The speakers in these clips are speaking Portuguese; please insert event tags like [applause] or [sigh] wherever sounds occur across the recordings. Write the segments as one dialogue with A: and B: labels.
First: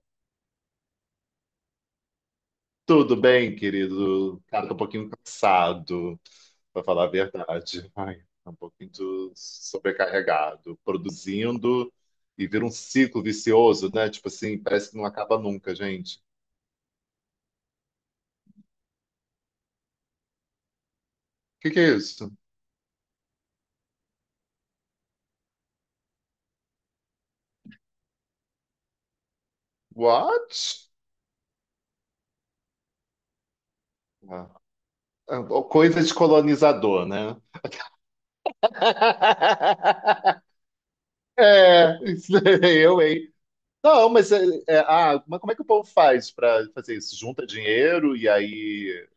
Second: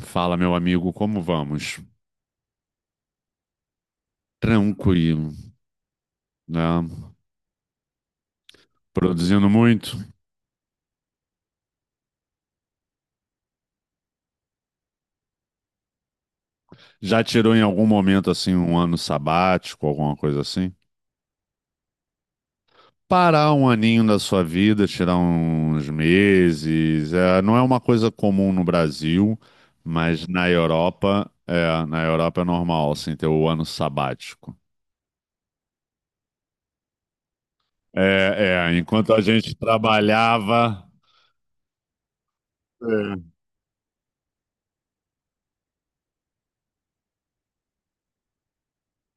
A: Fala, meu amigo, como vamos?
B: Tudo bem, querido? Cara, tô um pouquinho
A: Tranquilo,
B: cansado,
A: né?
B: pra falar a verdade. Ai, tô um pouquinho
A: Produzindo muito.
B: sobrecarregado, produzindo e vira um ciclo vicioso, né? Tipo assim, parece que não acaba nunca, gente. O
A: Já tirou em algum momento assim um ano sabático, alguma coisa assim?
B: que que é isso?
A: Parar um aninho da sua vida, tirar uns meses, não é uma coisa comum no Brasil, mas na
B: What?
A: Europa, na Europa é normal assim ter o ano
B: Ah,
A: sabático.
B: ah, Coisa de colonizador, né?
A: Enquanto a gente
B: [laughs]
A: trabalhava,
B: É, isso aí, eu,
A: é,
B: hein? Não, mas, mas como é que o povo faz pra fazer isso? Junta dinheiro e aí,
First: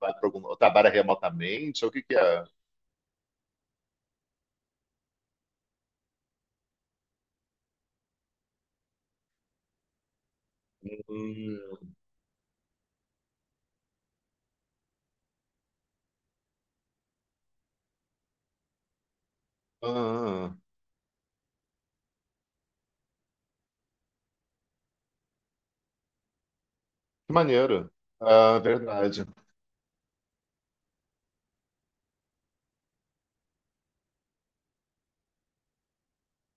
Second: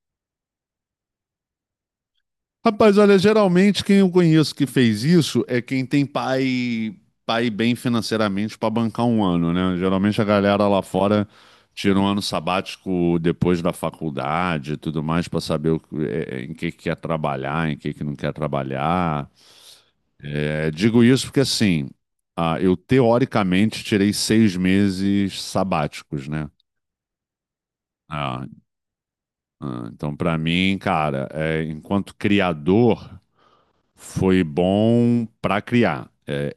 B: vai para algum, trabalha remotamente? Ou o que que é?
A: rapaz, olha, geralmente quem eu conheço que fez isso é quem tem pai, pai bem financeiramente para bancar um ano, né? Geralmente a galera lá fora
B: Hum.
A: tira um ano sabático depois da faculdade e tudo mais para saber o que- em que quer trabalhar, em que não quer trabalhar.
B: Ah,
A: É, digo isso porque assim, eu teoricamente tirei 6 meses sabáticos, né?
B: que maneiro.
A: Ah,
B: Ah, verdade.
A: então para mim, cara, é, enquanto criador foi bom para criar. É,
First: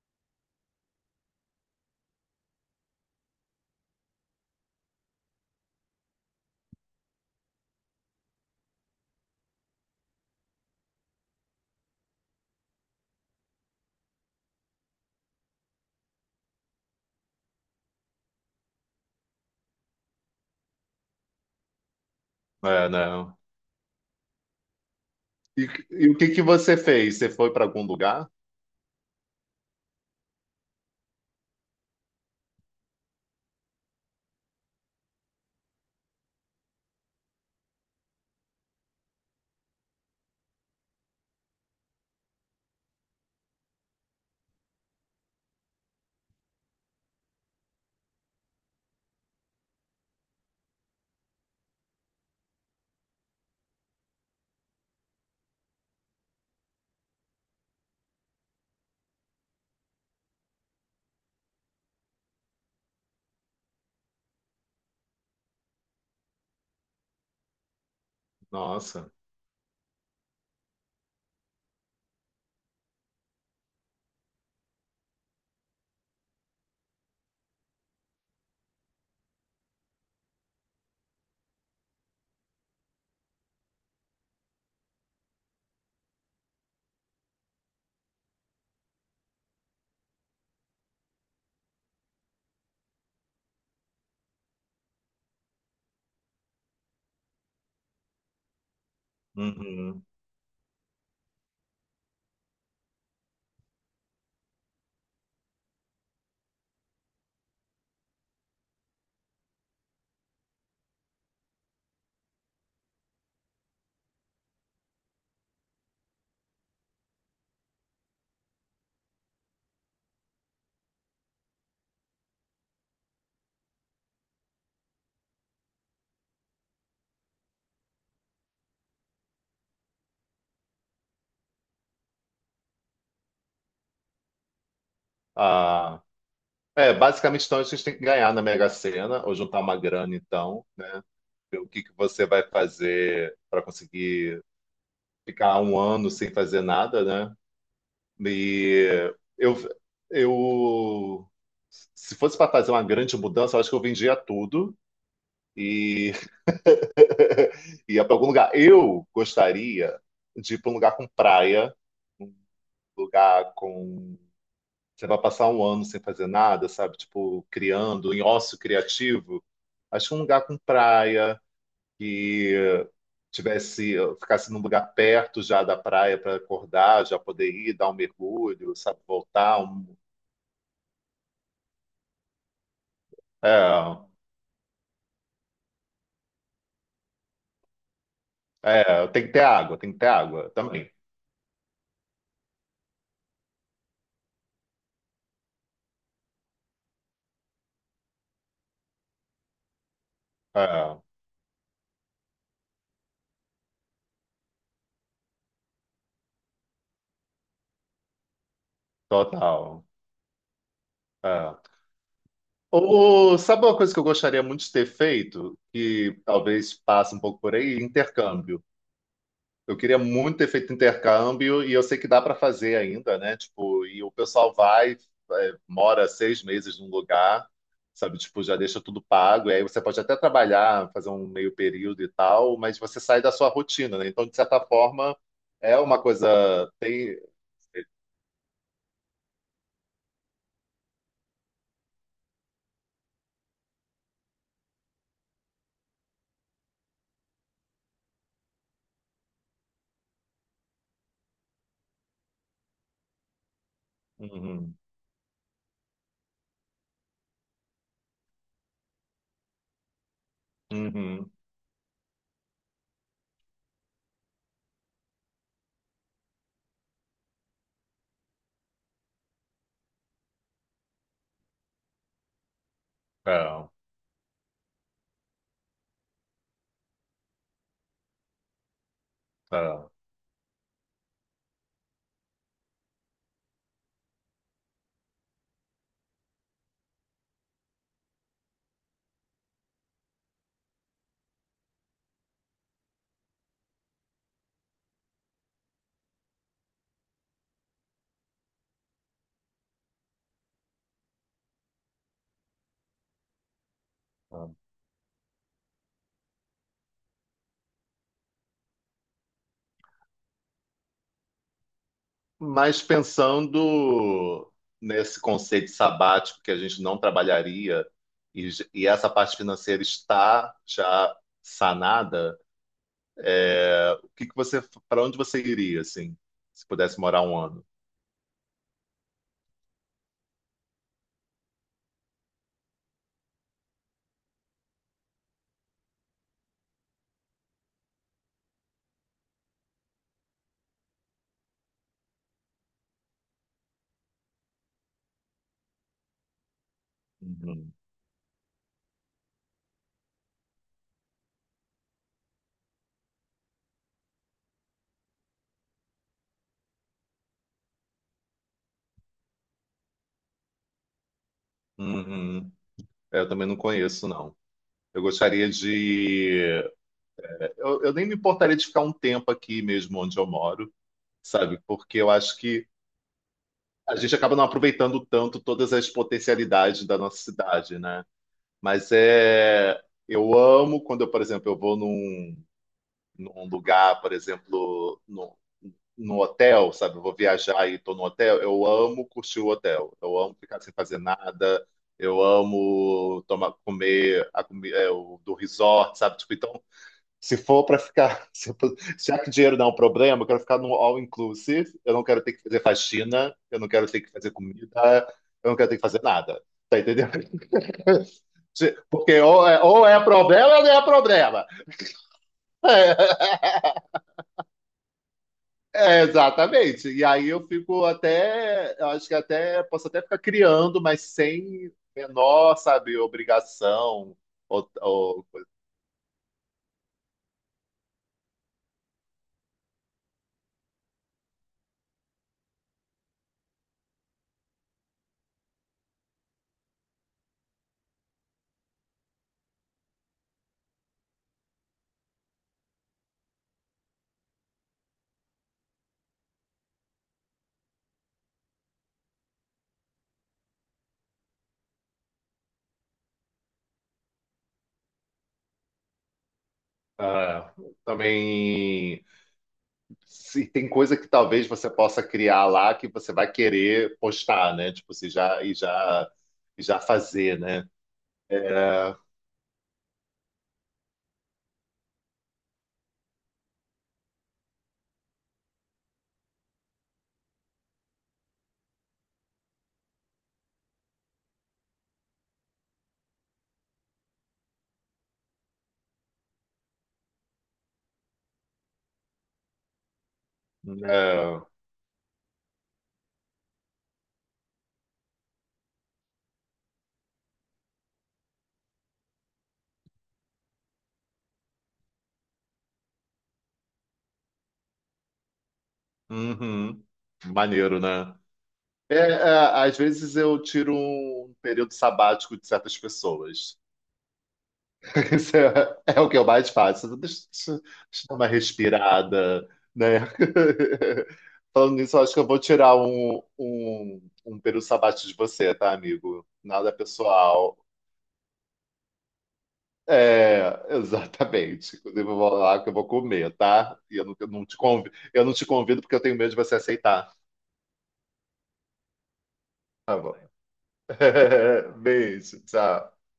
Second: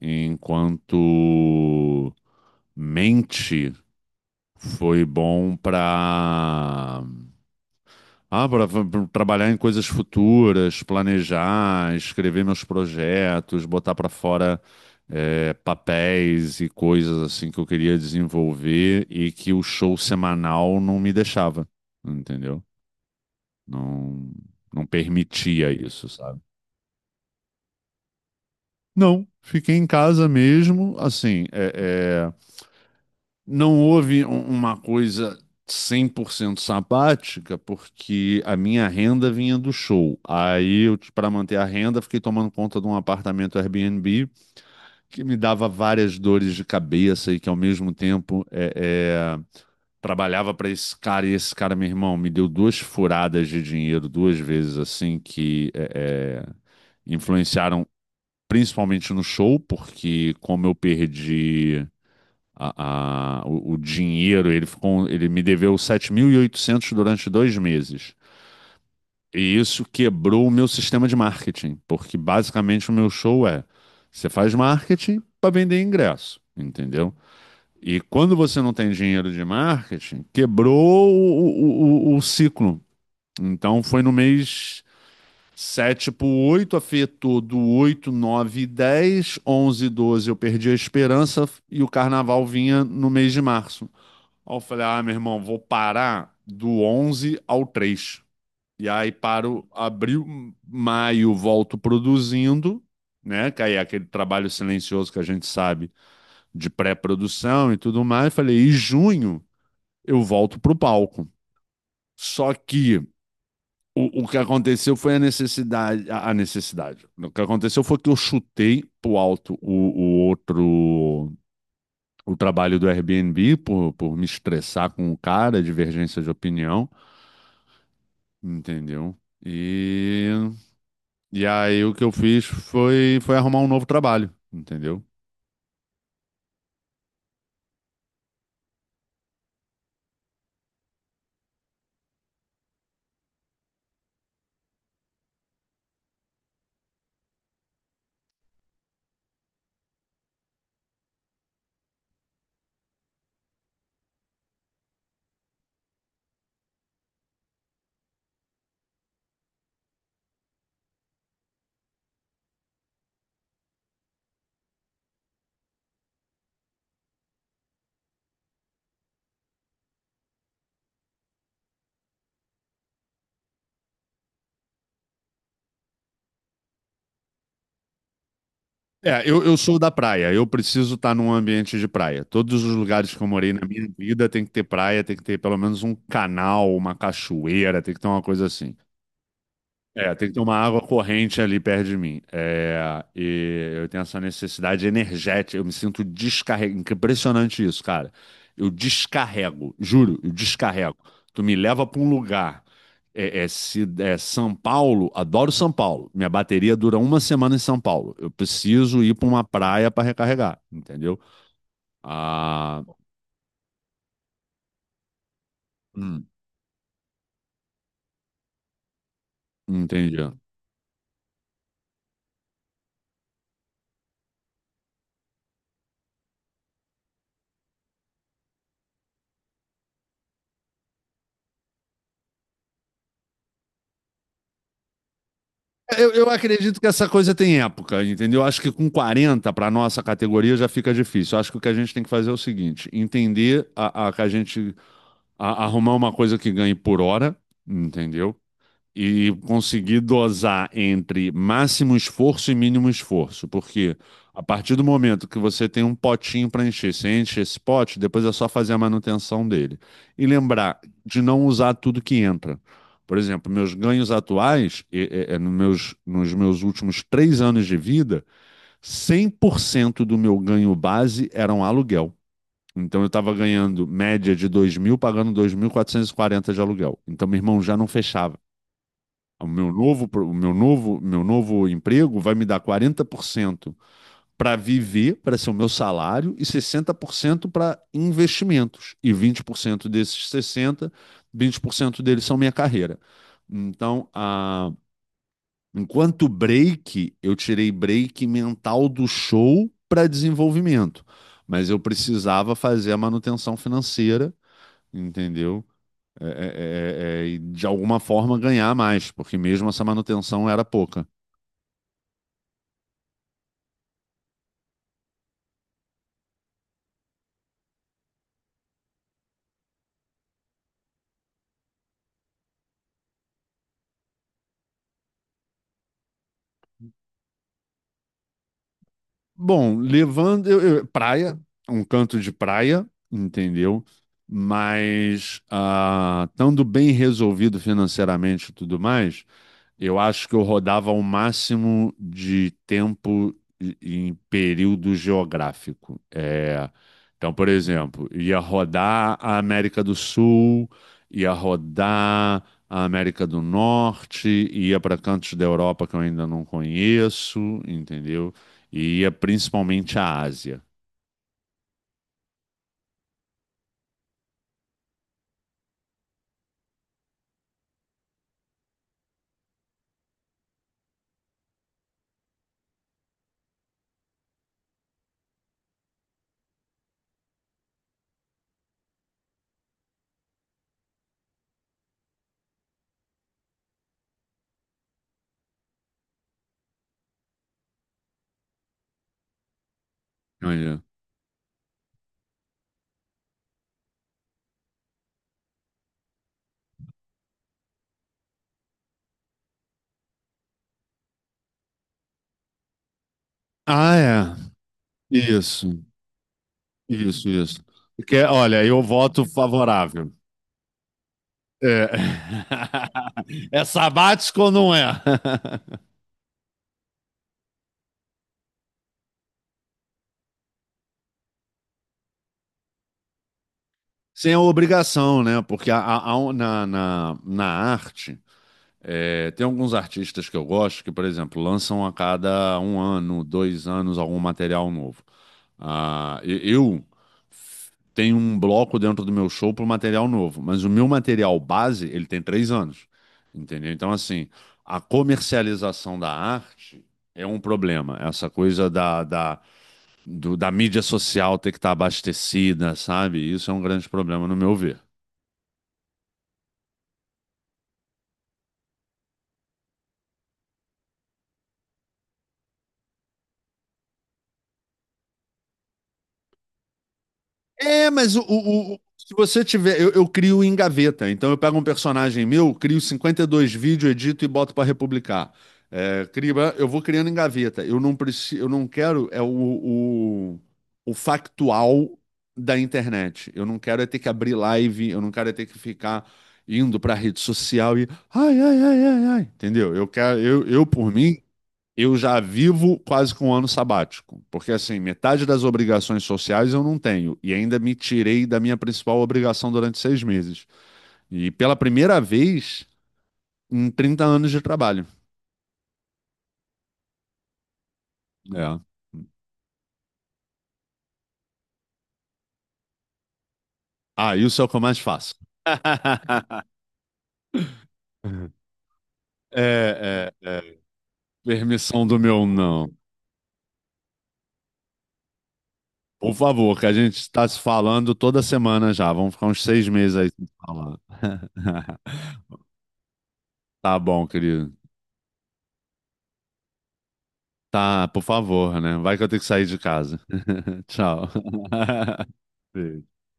A: é, enquanto mente foi bom pra para trabalhar em coisas futuras, planejar, escrever meus projetos, botar para fora papéis e coisas assim que eu queria desenvolver e que o show semanal não me deixava, entendeu?
B: É, não.
A: Não, não
B: E,
A: permitia isso,
B: e o que
A: sabe?
B: que você fez? Você foi para algum lugar?
A: Não, fiquei em casa mesmo. Assim, não houve um- uma coisa 100% sabática, porque a minha renda vinha do show. Aí, eu, para manter a renda, fiquei tomando conta de um apartamento Airbnb que me dava várias dores de cabeça e que, ao mesmo tempo, é, trabalhava para esse cara. E esse cara, meu irmão, me deu duas furadas de dinheiro duas vezes, assim, que influenciaram principalmente no show, porque como eu perdi o dinheiro, ele ficou, ele me deveu 7.800 durante 2 meses.
B: Nossa.
A: E isso quebrou o meu sistema de marketing, porque basicamente o meu show é você faz marketing para vender ingresso, entendeu? E quando você não tem dinheiro de marketing, quebrou o ciclo. Então foi no mês 7 pro 8, afetou do 8, 9 e 10. 11 e 12 eu perdi a esperança e o carnaval vinha no mês de março. Aí eu falei, ah, meu irmão, vou parar do 11 ao 3. E aí paro
B: Uhum.
A: abril, maio, volto produzindo, né? Que aí é aquele trabalho silencioso que a gente sabe, de pré-produção e tudo mais. Falei, e junho eu volto pro palco. Só que o que aconteceu foi a necessidade, a necessidade. O que aconteceu foi que eu chutei pro alto o outro, o trabalho do Airbnb por, me estressar com o cara, divergência de opinião, entendeu? E, e aí o que eu fiz foi, arrumar um novo trabalho, entendeu?
B: Ah, é, basicamente, então, a gente tem que ganhar na Mega Sena, ou juntar uma grana, então, né? Ver o que que você vai fazer para conseguir ficar um ano sem fazer nada, né? E eu, eu, se fosse para fazer uma grande mudança, eu acho que eu vendia tudo e [laughs] ia para algum lugar. Eu gostaria de ir para um lugar com praia, lugar com. Você vai passar um ano sem fazer nada, sabe? Tipo, criando, em ócio criativo. Acho que um lugar com praia, que tivesse, ficasse num lugar perto já da praia para acordar, já poder ir, dar um mergulho, sabe?
A: É, eu
B: Voltar.
A: sou
B: Um...
A: da praia, eu preciso estar num ambiente de praia. Todos os lugares que eu morei na minha
B: É,
A: vida tem que ter praia, tem que ter pelo menos um canal, uma cachoeira, tem que ter uma coisa assim.
B: é, tem que ter água, tem que ter
A: É, tem que ter
B: água
A: uma água
B: também.
A: corrente ali perto de mim. É, e eu tenho essa necessidade energética. Eu me sinto descarrego. Impressionante isso, cara. Eu descarrego, juro, eu descarrego.
B: É,
A: Tu me leva pra um lugar. É, é, se, é São Paulo, adoro São Paulo. Minha bateria dura uma semana em São Paulo. Eu preciso ir pra uma
B: total.
A: praia pra recarregar, entendeu?
B: É.
A: Ah,
B: Ô, sabe uma coisa que eu gostaria muito de ter feito, que
A: hum,
B: talvez passe um pouco por aí? Intercâmbio. Eu queria
A: entendi.
B: muito ter feito intercâmbio e eu sei que dá para fazer ainda, né? Tipo, e o pessoal vai, é, mora 6 meses num lugar, sabe? Tipo, já deixa tudo pago. E aí você pode até trabalhar, fazer um meio período e tal, mas você sai da sua rotina, né? Então, de certa forma, é uma
A: É, eu
B: coisa.
A: acredito que essa
B: Tem...
A: coisa tem época, entendeu? Acho que com 40 para nossa categoria já fica difícil. Acho que o que a gente tem que fazer é o seguinte: entender a- que a gente a- arrumar uma coisa que ganhe por hora, entendeu? E conseguir dosar entre máximo esforço e mínimo esforço, porque a partir
B: Uhum,
A: do momento que você tem um potinho para encher, você enche esse pote, depois é só fazer a manutenção dele. E lembrar de
B: uhum.
A: não usar tudo que entra. Por exemplo, meus ganhos atuais, nos meus últimos 3 anos de vida, 100% do meu ganho base era um aluguel. Então eu estava
B: É,
A: ganhando média de 2.000, pagando 2.440 de aluguel. Então meu irmão já não fechava o meu
B: é,
A: novo, pro- o meu novo emprego vai me dar 40% para viver, para ser o meu salário, e 60% para investimentos. E 20% desses 60, 20% deles são minha carreira. Então, a, enquanto break, eu tirei break mental do show para desenvolvimento. Mas eu precisava fazer a manutenção financeira,
B: é.
A: entendeu? E de alguma forma ganhar mais, porque mesmo essa manutenção era pouca.
B: Mas pensando nesse conceito sabático que a gente não trabalharia e essa parte financeira está já sanada, é, o que que você, para onde você iria, assim, se pudesse morar um ano?
A: Bom, levando praia, um canto de praia, entendeu? Mas ah, estando bem resolvido financeiramente e tudo mais, eu acho que eu rodava o máximo de tempo em período geográfico. É, então, por
B: Uhum.
A: exemplo, ia rodar a América do Sul, ia rodar a América do Norte, ia para cantos da Europa que eu ainda não conheço, entendeu? E ia principalmente à Ásia.
B: Uhum. É, eu também não conheço, não. Eu gostaria de. Eu nem me importaria de ficar um tempo aqui mesmo onde eu moro, sabe? Porque eu acho que a gente acaba não aproveitando tanto todas as potencialidades da nossa cidade, né? Mas é, eu amo quando eu, por exemplo, eu vou num, lugar, por exemplo, no hotel, sabe? Eu vou viajar e estou no hotel. Eu amo curtir o hotel. Eu amo ficar sem
A: Olha.
B: fazer nada. Eu amo tomar, comer o do resort, sabe? Tipo, então, se for para ficar, [laughs] se for- já que dinheiro não é um problema, eu quero ficar no all inclusive. Eu não quero ter que fazer faxina. Eu não quero
A: Ah,
B: ter que fazer
A: é.
B: comida. Eu não quero ter que
A: Isso,
B: fazer nada. Tá entendendo?
A: isso, isso. Porque, olha, eu
B: Porque
A: voto
B: ou é
A: favorável.
B: problema ou não é problema.
A: É.
B: É,
A: [laughs] É sabático ou não é? [laughs]
B: é, exatamente. E aí eu fico até, eu acho que até posso até ficar criando, mas sem menor, sabe, obrigação.
A: Sem a
B: Ou,
A: obrigação,
B: ou,
A: né? Porque na arte, é, tem alguns artistas que eu gosto que, por exemplo, lançam a cada um ano, 2 anos, algum material novo. Ah, eu tenho um bloco dentro do meu show para material novo, mas o meu material base, ele tem 3 anos, entendeu? Então, assim, a comercialização da arte é um problema. Essa coisa da mídia social ter que estar abastecida, sabe? Isso é um grande problema, no meu ver.
B: ah, também se tem coisa que talvez você possa criar lá que você vai querer postar, né? Tipo, você já e já e já fazer, né?
A: É, mas
B: É,
A: se você tiver. Eu, crio em gaveta. Então eu pego um personagem meu, crio 52 vídeos, edito e boto para republicar. É, crio- eu vou criando em gaveta. Eu não preciso, eu não quero é o factual da internet. Eu não quero é ter que abrir live, eu não quero é ter que ficar indo para a rede social e ai, ai, ai, ai, ai. Entendeu? Eu quero, eu por mim,
B: é,
A: eu já vivo quase com um ano sabático, porque assim, metade das obrigações sociais eu não tenho, e ainda me tirei da minha principal obrigação durante 6 meses. E pela primeira vez em 30 anos de trabalho.
B: uhum. Maneiro, né?
A: É.
B: É, é, às vezes eu tiro um período sabático de certas pessoas.
A: Ah, isso é o que eu mais
B: [laughs]
A: faço.
B: Isso é o que eu
A: [laughs]
B: mais faço. Deixa eu dar uma respirada, né?
A: É, é, é.
B: [laughs] Falando
A: Permissão
B: nisso,
A: do
B: eu acho que
A: meu
B: eu vou
A: não.
B: tirar um período sabático de você, tá,
A: Por
B: amigo?
A: favor, que a
B: Nada
A: gente está se
B: pessoal.
A: falando toda semana já. Vamos ficar uns 6 meses aí sem se
B: É,
A: falando.
B: exatamente. Inclusive, eu vou
A: [laughs]
B: lá que eu vou comer,
A: Tá
B: tá? E eu
A: bom,
B: não, eu não
A: querido.
B: te convido, eu não te convido porque eu tenho medo de você aceitar.
A: Tá, por favor, né? Vai que eu tenho que sair de
B: Tá
A: casa.
B: bom.
A: [laughs] Tchau.
B: [laughs]
A: [laughs]
B: Beijo, tchau.
A: Beijo.